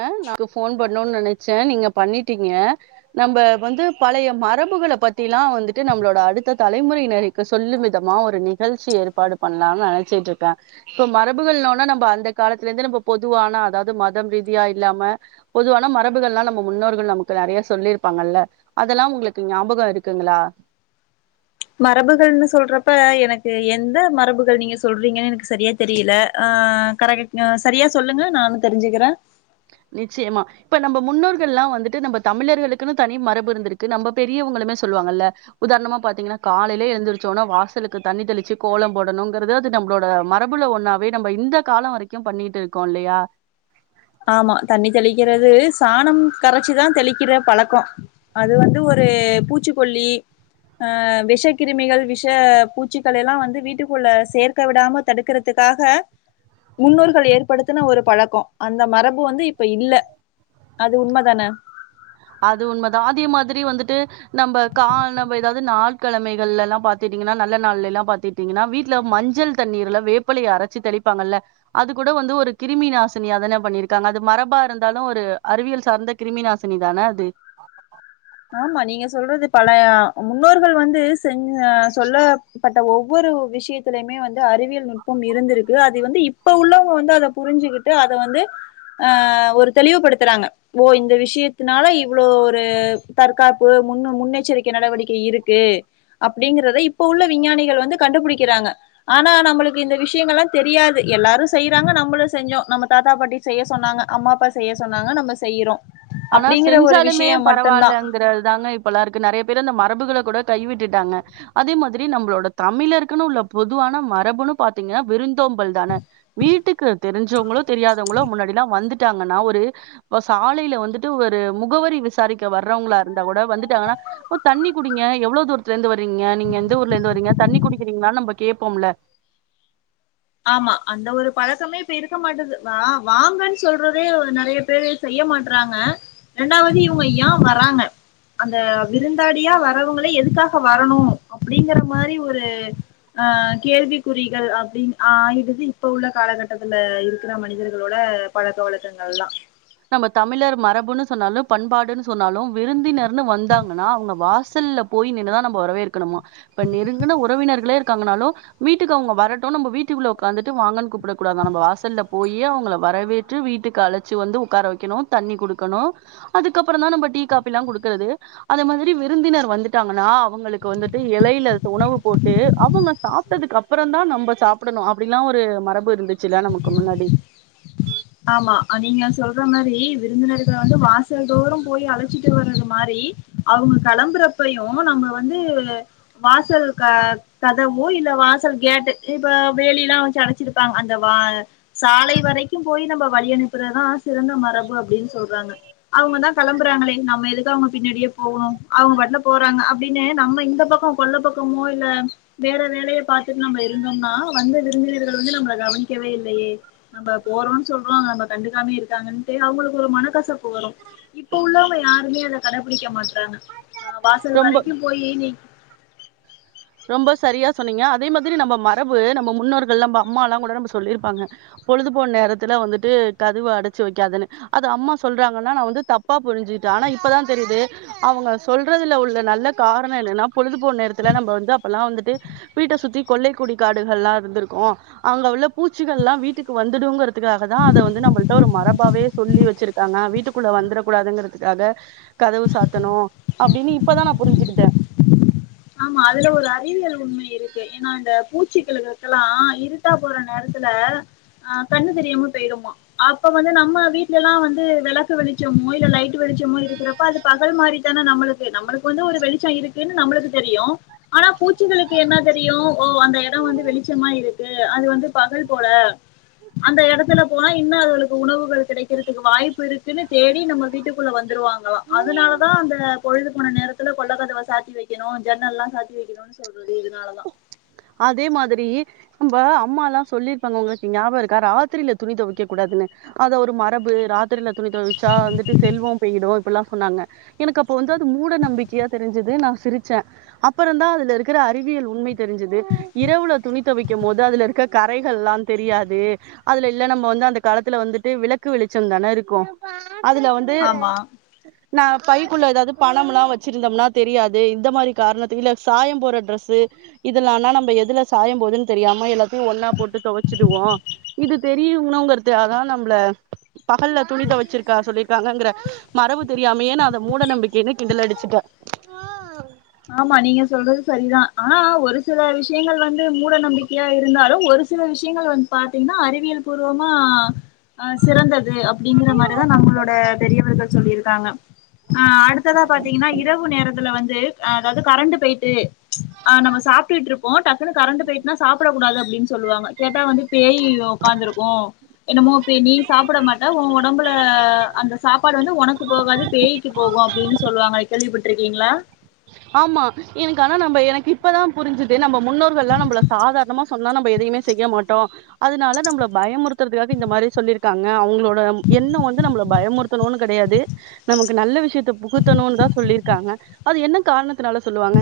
அ நாக்கு போன் பண்ணு நென ச்சா நீங்க பண்ணிட்டீங்க நம்ப வந்து பழைய மரபுகள பத்திலா வந்துட்டு நம்ளோட அடுத்த தலைமுறையினருக்கு சொல்லும் விதமா ஒரு நிகழ்ச்சி ஏற்பாடு பண்லான் நனச்சிட்ருக்க இப்போ மரபுகள்னோன நம்ப அந்த காலத்துலந்து நம்ம பொதுவான அதாவது மதம் ரீதி யா இல்லாம பொதுவான மரபுகள்லா நம்ம முன்னோர்கள் நமக்கு நெறையா சொல்லிருப்பாங்கல்ல அதெல்லா உங்களுக்கு ஞாபகோ இருக்குங்களா ச்சு மரபுகள்னு சொல்றப்ப எனக்கு எந்த மரபுகள் நீங்க சொல்றீங்கன் எனக்கு செரியா தெரியல ஆ கரெ செரியா சொல்லுங்க நானு தெரிஞ்சுக்குற நிச்சயமா இப்ப நம்ப முன்னோர்கள்லா வந்துட்டு நம்ம தமிழர்களுக்குனு தனி மரபு இருந்துருக்கு நம்ப பெரியவங்களுமே சொல்லுவாங்கல்ல உதாரணமா பாத்தீங்கனா காலைலே எழுந்தருச்சோன வாசலுக்கு தண்ணி தெளிச்சு கோலம் போடணுங்கிறது அது நம்ளோட மரபுல ஒன்னாவே நம்ம இந்த காலோ வரைக்கு பண்ணிட்டு இருக்கோ இல்லயா ஆமா தண்ணி தெளிக்கிறது சாணம் கரைச்சிதா தெளிக்கிற பழக்கோ அது வந்து ஒரு பூச்சிக்கொல்லி அ விஷ கிருமிகள் விஷ பூச்சிகள் எல்லா வந்து வீட்டுக்குள்ள சேர்க்க விடாம தடுக்கறதுக்காக முன்னோர்கள் ஏற்படுத்துன ஒரு பழக்கோ அந்த மரபு வந்து இப்ப இல்ல அது உண்மதான அது உண்மதா அதே மாதிரி வந்துட்டு நம்ப கா நம்ம ஏதாது நாள் கெழமைகள்லலா பாத்துட்டீங்கனா நல்ல நாள்ல எல்லா பாத்திட்டீங்கனா வீட்ல மஞ்சள் தண்ணீர்ல வேப்பலைய அரச்சு தெளிப்பாங்கல்ல அது கூட வந்து ஒரு கிருமி நாாசினியாதான பண்ணிருக்காங்க அது மரபா இருந்தாலு ஒரு அறிவியல் சார்ந்த கிருமிநாசினி தான அது ஆமா நீங்க சொல்றது பல முன்னோர்கள் வந்து செஞ் சொல்லப்பட்ட ஒவ்வொரு விஷயத்திலயுமே வந்து அறிவியல் நுட்பம் இருந்திருக்கு அது வந்து இப்ப உள்ளவங்க வந்து அத புரிஞ்சுகிட்டு அத வந்து அ ஒரு தெளிவுபடுத்துறாங்க ஓ இந்த விஷயத்துனால இவ் இவ்ளோ ஒரு தற்காப்பு முன் முன்னெச்சரிக்கை நடவடிக்கை இருக்கு அப்டிங்கறத இப்ப உள்ள விஞ்ஞானிகள் வந்து கண்டுபுடிக்கிறாங்க ஆனா நம்ளுக்கு இந்த விஷயங்கள்லா தெரியாது எல்லாரு செய்றாங்க நம்மளு செஞ்சோ நம்ம தாத்தா பாட்டி செய்ய சொன்னாங்க அம்மா அப்பா செய்ய சொன்னாங்க நம்ம செய்யுறோ ஆனா செஞ்சாலுமே பரவால்லங்குற தாங்க இப்பலா இருக்கு நறைய பேர் அந்த மரபுகள கூட கைவிட்டுட்டாங்க அதே மாதிரி நம்பளோட தமிழர்க்குனு உள்ள பொதுவான மரபுன்னு பாத்தீங்கனா விருந் விருந்தோம்பல் தான வீட்டுக்கு தெரிஞ்சவங்களோ தெரியாதவங்களோ முன்னாடில்லா வந்து ட்டாங்கனா ஒரு சாலைல வந்து டு ஒரு முகவரி விசாரிக்க வர்றவங்களா இருந்தா கூட வந்துட்டாங்கனா ஓ தண்ணி குடிங்க எவ்ளோ தூரத்துல இருந்து வறீங்க நீங்க எந்த ஊர்ல இருந்து வரீங்க தண்ணி குடிக்கிறீங்ளானு நம்ம கேப்போம்ல ஆமா அந்த ஒரு பழக்கமே இப்ப இருக்க மாட்டது வா வாங்கன் சொல்றதே நறைய பேரு செய்ய மாட்றாங்க ரெண்டாவது இவங்க ஏ வராங்க அந்த விருந்தாளியா வரவங்கள எதுக்காக வரணு அப்டிங்கிற மாரி ஒரு ஆ கேள்விக்குறிகள் அப்டின் ஆ ஆயிடுது இப்ப உள்ள காலகட்டத்துல இருக்குற மனிதர்களோட பழக்க வழக்கங்கள்லாம் நம்ம தமிழர் மரபுன்னு சொன்னாலும் பண்பாடுன்னு சொன்னாலும் விருந்தினர்ந்து வந்தாங்கன்னா அவங்க வாசல்ல போய் நின்னுதான் நம்ம வரவேற்கணுமா ப்ப நெருங்குன உறவினர் ளே இருக்காங்கனாலு வீட்டுக்கு அவங்க வரட்டு நம்ப வீட்டுகுள்ள உக்காந்துட்டு வாங்கன் கூப்டக்கூடாதா நம்ப வாசல்ல போயி அவங்கள வரவேற்று வீட்டுக்கு அழச்சு வந்து உக்கார வைக்கணு தண்ணி குடுக்கணு அதுக்கப்பறந் தா நம்ப டீ காப்பில்லா குடுக்கறது அந்த மாதிரி விருந்தினர் வந்துட்டாங்கன்னா அவங்களுக்கு வந்துட்டு எலையில உணவு போட்டு அவங்க சாப்ட்டதுக்கு அப்புறந் தா நம்ப சாப்பிடணு அப்படி எல்லா ஒரு மரபு இருந்துச்சுல்ல நமக்கு முன்னாடி ஆமா நீங்க சொல்ற மாரி விருந்தினர்கள் வந்து வாசல் தோறும் போய் அழச்சிட்டு வர்றது மாரி அவங்க கிளம்புறப்பயு நம்ம வந்து வாசல் கதவோ இல்ல வாசல் கேட்டு இப்ப வேலி எல்லா வச்சு அடச்சிருப்பாங்க அந்த வா சாலை வரைக்கும் போய் நம்ப வழி அனுப்புறதான் சிறந்த மரபு அப்டின்னு சொல்றாங்க அவங்கதா கிளம்புறாங்களே நம்ம எதுக்கு அவங்க பின்னாடியே போகணு அவுங்க வாட்டுல போறாங்க அப்படின்னு நம்ம இந்த பக்க கொல்ல பக்கமோ இல்ல வேற வேலய பாத்துட்டு நம்ம இருந்தோம்னா வந்த விருந்தினர்கள் வந்து நம்மள கவனிக்கவே இல்லையே நம்ப போறோன்னு சொல்றோ நம்ள கண்டுக்காமயே இருக்காங்ன்னுட்டு அவங்களுக்கு ஒரு மனக்கசப்பு வரும் இப்ப உள்ளவங்க யாருமே அத கடபிடிக்க மாட்றாங்க ஆ வாசல் ரொம்ப வரைக்கும் போயி நீ ரொம்ப சரியா சொன்னீங்க அதே மாதிரி நம்ப மரபு நம்ப முன் னோர்கள் எல்லா நம்ம அம்மாலா கூட நம்ம சொல்லியிருப்பாங்க பொழுதுபோன நேரத்துல வந்துட்டு கதவு அடைச்சு வக்காதன்னு அது அம்மா சொல்றாங்கன்னா நா வந்து தப்பா புரிஞ்சுட்டே ஆனா இப்பதா தெரியுது அவங்க சொல்றதுல உள்ள நல்ல காரண என்னன்னா பொழுதுபோன நேரத்துல நம்ம வந்து கொல்லை குடி காடுகள் எல்லா இருந்திருக்கு அங்க உள்ள பூச்சிகள் எல்லா வீட்டுக்கு வந்துடும்ங்கற க்காக தா அதவந்து நம்மள்ட்ட ஒரு மர பாவே சொல்லி வச்சிருக்காங்க வீட்டுக்குள்ள வந்துறகூடாதுங்கிறதுக்காக கதவு சாத்தணு அப்டின்னு இப்பதா நா புரிஞ்சுகிட்டே ஆமா அதுல ஒரு அறிவியல் உண்மை இருக்கு ஏன்னா அந்த பூச்சிக்களுக்கெல்லாம் இருட்டா போற நேரத்துல அ கண்ணு தெரியாம போய்டுமா அப்ப வந்து நம்ம வீட்ல எல்லா வந்து வெளக்கு வெளிச்சமோ இல்ல லைட்டு வெளிச்சமோ இருக்கிறப்ப அது பகல் மாரிதானே நம்மளுக்கு நம்மளுக்கு வந்து ஒரு வெளிச்ச இருக்குன்னு நம்மளுக்கு தெரியு ஆனா பூச்சிகளுக்கு என்ன தெரியு ஓ அந்த இடம் வந்து வெளிச்சமா இருக்கு அது வந்து பகல் போல அந்த எடத்துல போனா இன்னு அதுகளுக்கு உணவுகள் கிடைக்கிறதுக்கு வாய்ப்பு இருக்குன்னு தேடி நம்ம வீட்டுக்குள்ள வந்து ருவாங்களா அதனால தா அந்த பொழுது போன நேரத்துல கொல்ல கதவ சாத்தி வை வைக்கணும் ஜன்னல் எல்லா சாத்தி வைக்கணுன் சொல்றது இதனாலதா அதே மாதிரி நம்ப அம்மா எல்லா சொல்லிருப்பாங்க உங்களுக்கு ஞாபகம் இருக்கா ராத்திரில துணி துவைக்க கூடாதுன்னு அத ஒரு மரபு ராத்திரில துணி தொவச்சா வந்துட்டு செல்வம் போயிடு அப்டி எல்லா சொன்னாங்க எனக்கு அப்ப வந்து அது மூட நம்பிக்கையா தெரிஞ்சது நா சிரிச்சே அப்புறந் தா அதுல இருக்கற அறிவியல் உண்மை தெரிஞ்சது இரவுல துணி தொவைக்கும் போது அதுல இருக்க கறைகள் ல்லா தெரியாது அதுல இல்ல நம்ம வந்து அந்த காலத்துல வந்துட்டு விளக்கு வெளிச்சந் தான இருக்கு அதுல வந்து ஆமா நா பைக்குள்ள ஏதாது பணமெல்லா வச்சிருந்தம்னா தெரியாது இந்த மாரி காரணத்துக் இல்ல சாயம் போற டிரெஸ்சு இதெல்லானா நம்ம இப்ப எதுல சாயம் போதுன்னு தெரியாம எல்லாத்தையு ஒன்னா போட்டு தொவைச்சிடுவோ இது தெரியணுங்கறதுக்காக தா நம்மள பகல்ல துணி தொவச்சிருக்கா சொல்லிருக்காங்கற மரபு தெரியாமயே அத மூட நம்பிக்கைன்னு கிண்டல் அடிச்சுட்ட ஆமா நீங்க சொல்றது சரிதா ஆனா ஒரு சில விஷயங்கள் வந்து மூட நம்பிக்கையா இருந்தாலும் ஒரு சில விஷயங்கள் வந்து பாத்தீங்கன்னா அறிவியல் பூர்வமா ஆ சிறந்தது அப்படிங்கற மாரிதா நம்மளோட பெரியவர்கள் சொல்லிருக் காங்க ஆஹ் அடுத்ததா பாத்தீங்கன்னா இரவு நேரத்துல வந்து து அதாவது கரண்ட் போயிட்டு ஆஹ் நம்ம சாப்டுட்டு இருப்போ டக்குனு கரண்டு போயிட்டுனா சாப்ட க்க கூடாது அப்டின்னு சொல்லுவாங்க கேட்டா வந்து பேய் உக்காந்துருக்கும் என்னமோ நீ சாப்ட மாட்ட உன் ஒடம்புல அந்த சாப்பாடு வந்து உனக்கு போகாது பேய்க்கு போகு அப்டின்னு சொல்லுவாங்க கேள்விப்பட்டுருக்கீங்களா ஆமா எனக்கு ஆனா நம்ம எனக்கு இப்பதா புரிஞ்சுது நம்ம முன்னோர்கள் எல்லா நம்மள சாதாரணமா சொன்னா நம்ம எதையுமே செய்ய மாட்டோ அதனால நம்மள பயமுறுத்துறதுக்காக இந்த மாரி சொல்லியிருக்காங்க அவுங்களோ டம் எண்ணோ வந்து நம்மள பயமுறுத் தனு கெடையாது நமக்கு நல்ல விஷயத்த புகுத்தணுனு தா சொல்லியிருக்காங்க அது என்ன காரணத்துனால சொல்லுவாங்க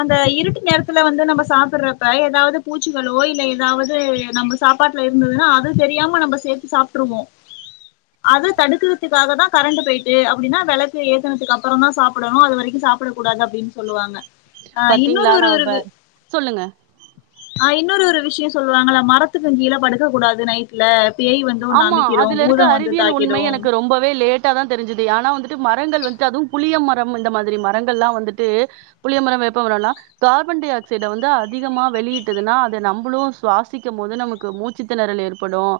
அந்த இருட்டு நேரத்துல வந்து நம்ம சாப்புறப்ப ஏதாவது பூச்சிகளோ இல்ல ஏதாவது நம்ம சாப்பாட்டுல இருந்ததுனா அது தெரியாம நம்ம சேத்து சாப்ட்ருவோ அது தடுக்குறதுக்காக தா கரண்டு போயிட்டு அப்டின்னா வெளக்கு ஏத்துனதுக்கு அப்பறோதா சாப்டணு அது வரைக்கு சாப்ட கூடாது அப்டினு சொல்லுவாங்க ஆ இன்னொரு பாத்தீங்களா ஒரு நவம்பர் சொல்லுங்க அ இன்னொரு ஒரு விஷ்யோ சொல்லுவாங்கள மரத்துக்கு கீழ படுக்கக்கூடாது நைட்ல பேய் வந்து ஒன்னு ஆமா அமிக்கிடும் அதுல இருக்க பூதம் வந்து அறிவியல் உண்மை தாக்கிடும் எனக்கு ரொம்பவே லேட்டா தா தெரிஞ்சுது ஆனா வந்துட் ட்டு மரங்கள் வந்துட்டு அதுவு புளிய மரம் இந்த மாதிரி மரங்கள்ல்லா வந்துட்டு புளிய மரம் வேப்ப மரனா கார்பன் டை ஆக்சைட வந்து அதிகமா வெளியிட்டதுனா அத நம்மளு சுவாசிக்க போது நமக்கு மூச்சு தெணறல் ஏற்படும்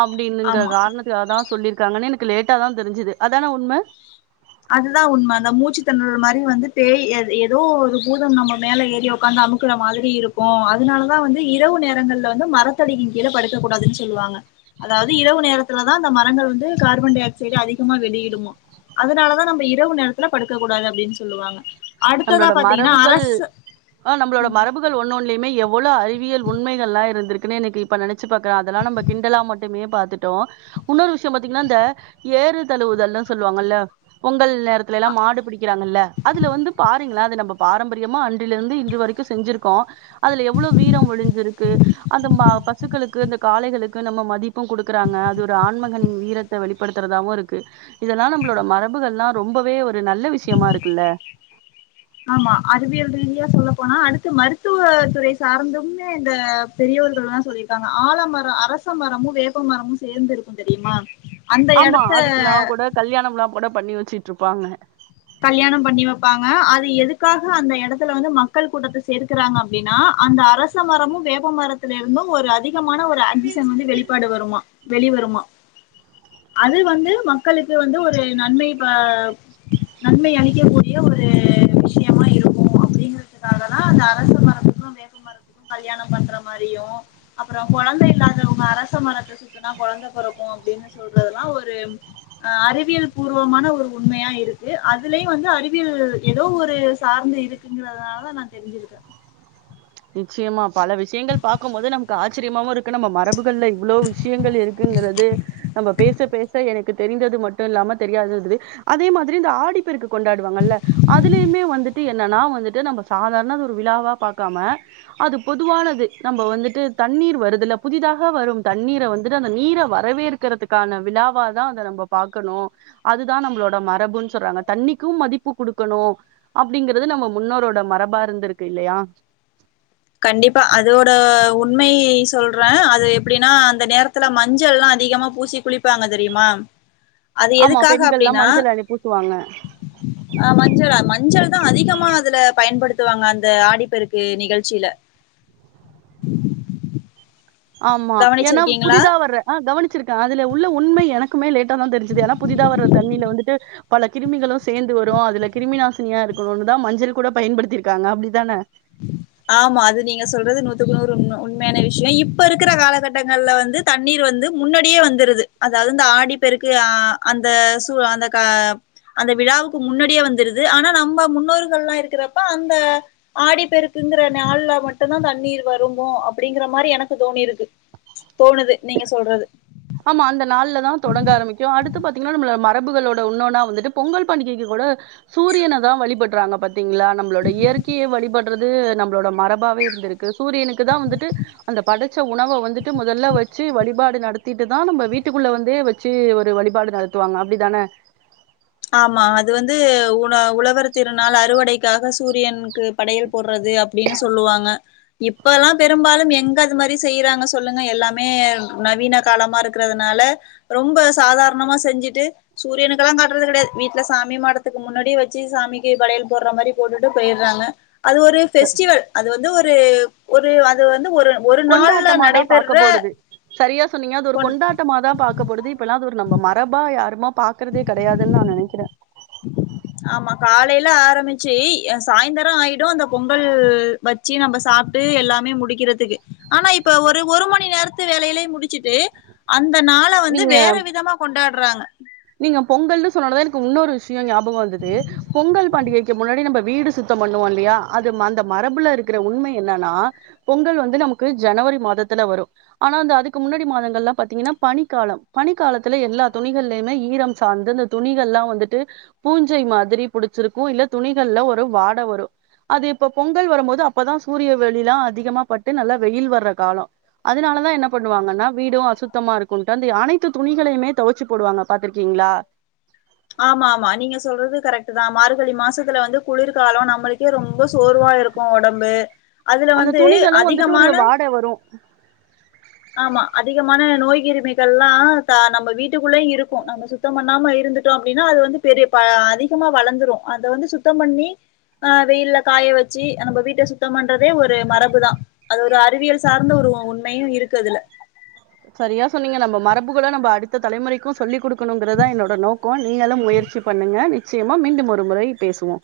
அப்டின்னுங்க ஆமா காரணத்துகாகதா சொல்லிருக்காங்கனு எனக்கு லேட்டாதா தெரிஞ்சுது அதான உண்ம அதுதா உண்ம அந்த மூச்சு தெணறல் மாரி வந்து பேய் ஏ ஏதோ ஒரு பூதம் நம்ம மேல ஏறி ஒக்காந்து அமுக்கிற மாதிரி இருக்கு அதுனாலதா வந்து இரவு நேரங்கள்ல வந்து மரத்தடின் கீழ படுக்க கூடாதுனு சொல்லுவாங்க அதாவது இரவு நேரத் த்துலதா அந்த மரங்கள் வந்து கார்பன் டை ஆக்சைட அதிகமா வெளியிடுமா அதுனால தா நம்ப இரவு நேரத்துல படுக்கக் கூடாது அப்டினு சொல்லுவாங்க அடுத்ததா நம்மளோட பாத்தீங்கன்னா மரபுகள் அரசு அ நம்மளோட மரபுகள் ஒன் ஒன்லயுமே எவ் வோள அறிவியல் உண்மைகள்லா இருந்துருக்குனே இன்னைக்கி இப்ப நெனச்சு பாக்க அதெல்லா நம்ம கிண்டலா மட்டுமே பாத்துடோ உன்னொரு விஷயோ பாத்தீங்கனா இந்த ஏறு தழுவுதல்னு சொல்லுவாங்கல உங் கல் நேரத்திலல்லா மாடு பிடிக்கிறாங்கல்ல அதுல வந்து ரிங்களா அது நம்ம பாரம்பரியமா அன்றிலிருந்து இன்று வரைக்கு செஞ்சிருக்கோ அதுல எவ்ளோ வீரோ ஒழிஞ்சிருக்கு அந்த மா பசுக்களுக்கு அந்த காளைகளுக்கு நம்ம மதிப்பு குடுக்குறாங்க அது ஒரு ஆண்மகனின் வீரத்த வெளிப்படுத்தறதாவு இருக்கு இதெல்லா நம்மளோட மரபுகல்லா ரொம்பவே ஒரு ஒரு நல்ல விஷயமா இருக்குல்ல ஆமா அறிவியல் ரீதியா சொல்லப்போனா அடுத்து மருத்துவ துறை சார்ந்துமே இந்த பெரியவர்கள்லா சொல்லியிருக்காங்க ஆலமரோ அரச மரமு வேப்பமரமு சேர்ந்து இருக்கு தெரியுமா அந்த ஆமா எடத்த அதுக்கெல்லா கூட கல்யாணமிலா கூட பண்ணி வச்சுட்ருப்பாங்க கல்யாணம் பண்ணி வப்பாங்க அது எதுக்காக அந்த எடத்துல வந்து மக்கள் கூட்டத்த சேர்க்கிறாங்க அப்டினா அந்த அரச மரமு வேப்பமரத்தில இருந்தும் ஒரு அதி திகமான ஒரு ஆக்சிஷன் வந்து வெளிப்பாடு வருமா வெளிவருமா அது வந்து மக்களுக்கு வந்து ஒரு நன்மை ப நன்மை அளிக்கக்கூடிய ஒரு விஷயமா இருக்கு அப்டிங்கறதுக்காகதா அந்த அரச மரத்துக்கு வேப்ப மரத்துக்கு கல்யாணோ பண்ற மாரியு அப்பறோ கொழந்த இல்லாதவங்க அரச மரத்த சுத்துனா கொழந்த பொறக்கு அப்டினு சொல்றதலா ஒரு அ அறிவியல் பூர்வமான ஒரு உண்மையா இருக் கு அதுலயு வந்து அறிவியல் ஏதோ ஒரு சார்ந்து இருக்குங்கறதுனாலதா நா தெரிஞ்சுருக்கே நிச்சயமா பல விஷயங்கள் பாக்கும்போது நமக்கு ஆச்சரியமாவு இருக்கு நம்ம மரபுகள்ல இவ்ளோ விஷயங்கள் இருக்குங்குறது நம்ம பேச பேச எனக்கு தெரிந்தது மட்டு இல்லாம தெரியாதது இருந்துது அதே மாதிரி இந்த ஆடிப்பெருக்கு கொண்டாடுவாங்கல்ல அதுலயுமே வந்துட்டு என்னனா வந்துட்டு நம்ம சாதாரணது ஒரு விழாவா பாக்காம அது பொதுவானது நம்மோ வந்துட்டு தண்ணீர் வருதுல புதிதாக வரும் தண்ணீர வந்துட்டு அந்த நீர வரவேக்கிறதுக்கான விழாவாதா அத நம்ம பாக்கணு அதுதா நம்மளோட மரபுனு சொல்றாங்க தண்ணீக்கும் மதிப்பு குடுக்கணு அப்டிங்கறது நம்ம முன்னோரோட மரபா இருந்துருக்கு இல்லயா கண்டிப்பா அதோட உண்மை சொல்றே அது எப்டினா அந்த நேரத்துல மஞ்சள்ல்லா அதிகமா பூசி குளிப்பாங்க தெரியுமா அது ஆமா எதுக்காக பெண்கள்லா அப்டினா மஞ்சள் அணி பூசுவாங்க அ மஞ்சுளா மஞ்சள் தா அதிகமா அதுல பயன்படுத்துவாங்க அந்த ஆடிப்பெருக்கு நிகழ் சில ஆமா ஏன்னா புதிதா வர்ற அ கவனிச்சிருக்க அதுல உள்ள உண்ம எனக்குமே லேட் ட்ட தா தெரிஞ்சிது ஏனா புதிதா வர்ர தண்ணில வந்துட்டு பல கிருமிகளு சேந்து வரு அதுல கிருமி நாசினியா இருக்குணுன் தா மஞ்சள் கூட பயன்படுத்திருக்காங்க அப்டிதான ஆமா அது நீங்க சொல்றது நூத்துக்கு நூறு உண்ம உண்ம்யான விஷ்யொ இப்ப இருக்குற காலகட்டங்கள்ல வந்து தண்ணீர் வந்து முன்னடியே வந்துருது அதாவ்து இந்த ஆடிப்பெருக்கு அ அந்த சு அந்த க அந்த விழாவுக்கு முன்னடியே வந்துருது ஆனா நம்ப முன்னோர்கல்லா இருக்குறப்ப அந்த ஆடி பெருக்குங்குற நியாள்ல மட்டுந்தா தண்ணீர் வருமோ அப்புடிங்கிற மாரி எனக்கு தோணிருக்கு தோணுது நீங்க சொல்றது ஆமா அந்த நாள்ல தா தொடங்க ஆரம்மிக்கு அடுத்து பாத்தீங்ன்னா நம்ள மரபுகளோட உன்னோன்னா வந்துட்டு பொங்கல் பண்டிகைக்கு கூட சூரியனதா வழிபட்றாங்க பத்தீங்ளா நம்புளோட இயற்கிய வழிபட்றது நம்ளோட மரபாவே இருந்திருக்கு சூரியனுக்கு தா வந்துட்டு அந்த படச்ச உணவ வந்துட்டு முதல்ல வச்சு வழிபாடு நடத் திட்டுதா நம்ப வீட்டுக்குள்ள வந்தே வச்சு ஒரு வழிபாடு நடத்துவாங்க அப்டிதான ஆமா அது வந்து ஊன உழவர திருநாள் அறுவடைக்காக சூரியன் கு படையல் போட்றது அப் பீன சொல்லுவாங்க இப்பலா பெரும்பாலும் எங்க அது மாரி செய்யிறாங்க சொல்லுங்க எல்லாமே நவீன காலமாருக்குறதுனால ரொம்ப சாதார்ணமா செஞ்சுட்டு சூரியனுக்குலா காட் ட்றது கடைது வீட்ல சாமி மாடத்துக்கு முன்னடி வச்சி சாமிக்கி படையல் போட்ற மாரி போட்டுட்டு பொயிற்றாங்க அது ஒரு ஃபெஸ்டிவல் அது வந்து ஒர் ப்ரேவ் ஒரு அதுவ கொண்டாட்டமா தா பாக்க போடுது சரியா சொன்னீங்க அது ஒரு கொண்டாட்டமா தா பாக்க போடுது இப்பெல்ல அது ஒரு நம்ம மரபா யார் பாக்குறதே கடையாது நா நெனக்கிற ஆமா காலைல ஆரமிச்சி ய சாய்ந்தரொ ஆயிடு அந்த பொங்கல் வச்சு நம்ப சாப்ட்டு எல்லாமே முடிக்கிறதுக்கு ஆனா இப்ப ஒரு ஒரு மணி நேர்த்து வேலைலே முடிச்சிட்டு அந் அந்த நாள வந்து நீங்க வேற விதமா கொண்டாட்றாங்க பொங்கல்ன்னு சொன்னனதா எனக்கு உன்னொரு விஷ்யொ ஞாபொக் வந்துது பொங்கல் பண்டிகைக்கு முன்னடி நம்ப வீடு சுத்த பண்ணுவோ இல்லியா அது மந்த மரபுல இருக்கிற உண்ம என்னனா பொங்கல் வந்து நமுக்கு ஜனவரி மாதத்துல வரு ஆனா அந்த அதுக்கு முன்னாடி மாதங்கள்லா பாத்தீங்கனா பனிக்கால பனிக்கலத்துல எல்லா துணிகள்லயுமே ஈரம் சார்ந்து இந்த துணிகள்லா வந்துட்டு பூஞ்சை மாதுரி புடிச்சிருக்கு இல்ல துணிகள்ல ஒரு வாட வரு அது இப்ப பொங்கல் வரம்போது அப்பதா சூரிய வெளிலா அதிகமா பட்டு நல்லா வெய்யில் வர்ற காலோ அதினாலதா என்ன பண்ணுவாங்கன்னா வீடு அசுத்தமாருக் குன்ட்டு அந்தி அனைத்து துணிகளையுமே தொவச்சி போடுவாங்க பாத்துருக்கீங்ளா ஆமா ஆமா நீங்க சொல்றது கரெக்ட்டுதா மார்கழி மாசத்துல வந்து குளிர்காலோ நம்மளுக்கே ரொம்ப சோர்வா இருக்கு ஒடம்பு அதுல அந்த வந்து துணிகளு வந்துட்டு அதிகமான ஒரு வாடே வரு ஆமா அதிகமான நோய் கிருமிகள்லா த நம்ப வீட்டுக்குள்ளே இருக்கு நம்ம சுத்தம் பண்ணாம இருந்துட்டோ அப்டினா அது வந்து பெரிய ப அதிகமா வளந்துரு அத வந்து சுத்தம் பண்ணி அ வெயில்ல காய வச்சி நம்ப வீட்ட சுத்தம் பண்றதே ஒரு மரபுதா அது ஒரு அறிவியல் சார்ந்த உரு உண்மையு இருக் கதுல சரியா சொன்னீங்க நம்ப மரபுகள நம்ப அடுத்த தலைமுறைக்கு சொல்லிக் குடுக்குணுங்குறதா என்னோட நோக்கோ நீங்களு முயற்சி பண்ணுங்க நிச்சியமா மீண்டும் ஒரு முறை பேசுவோ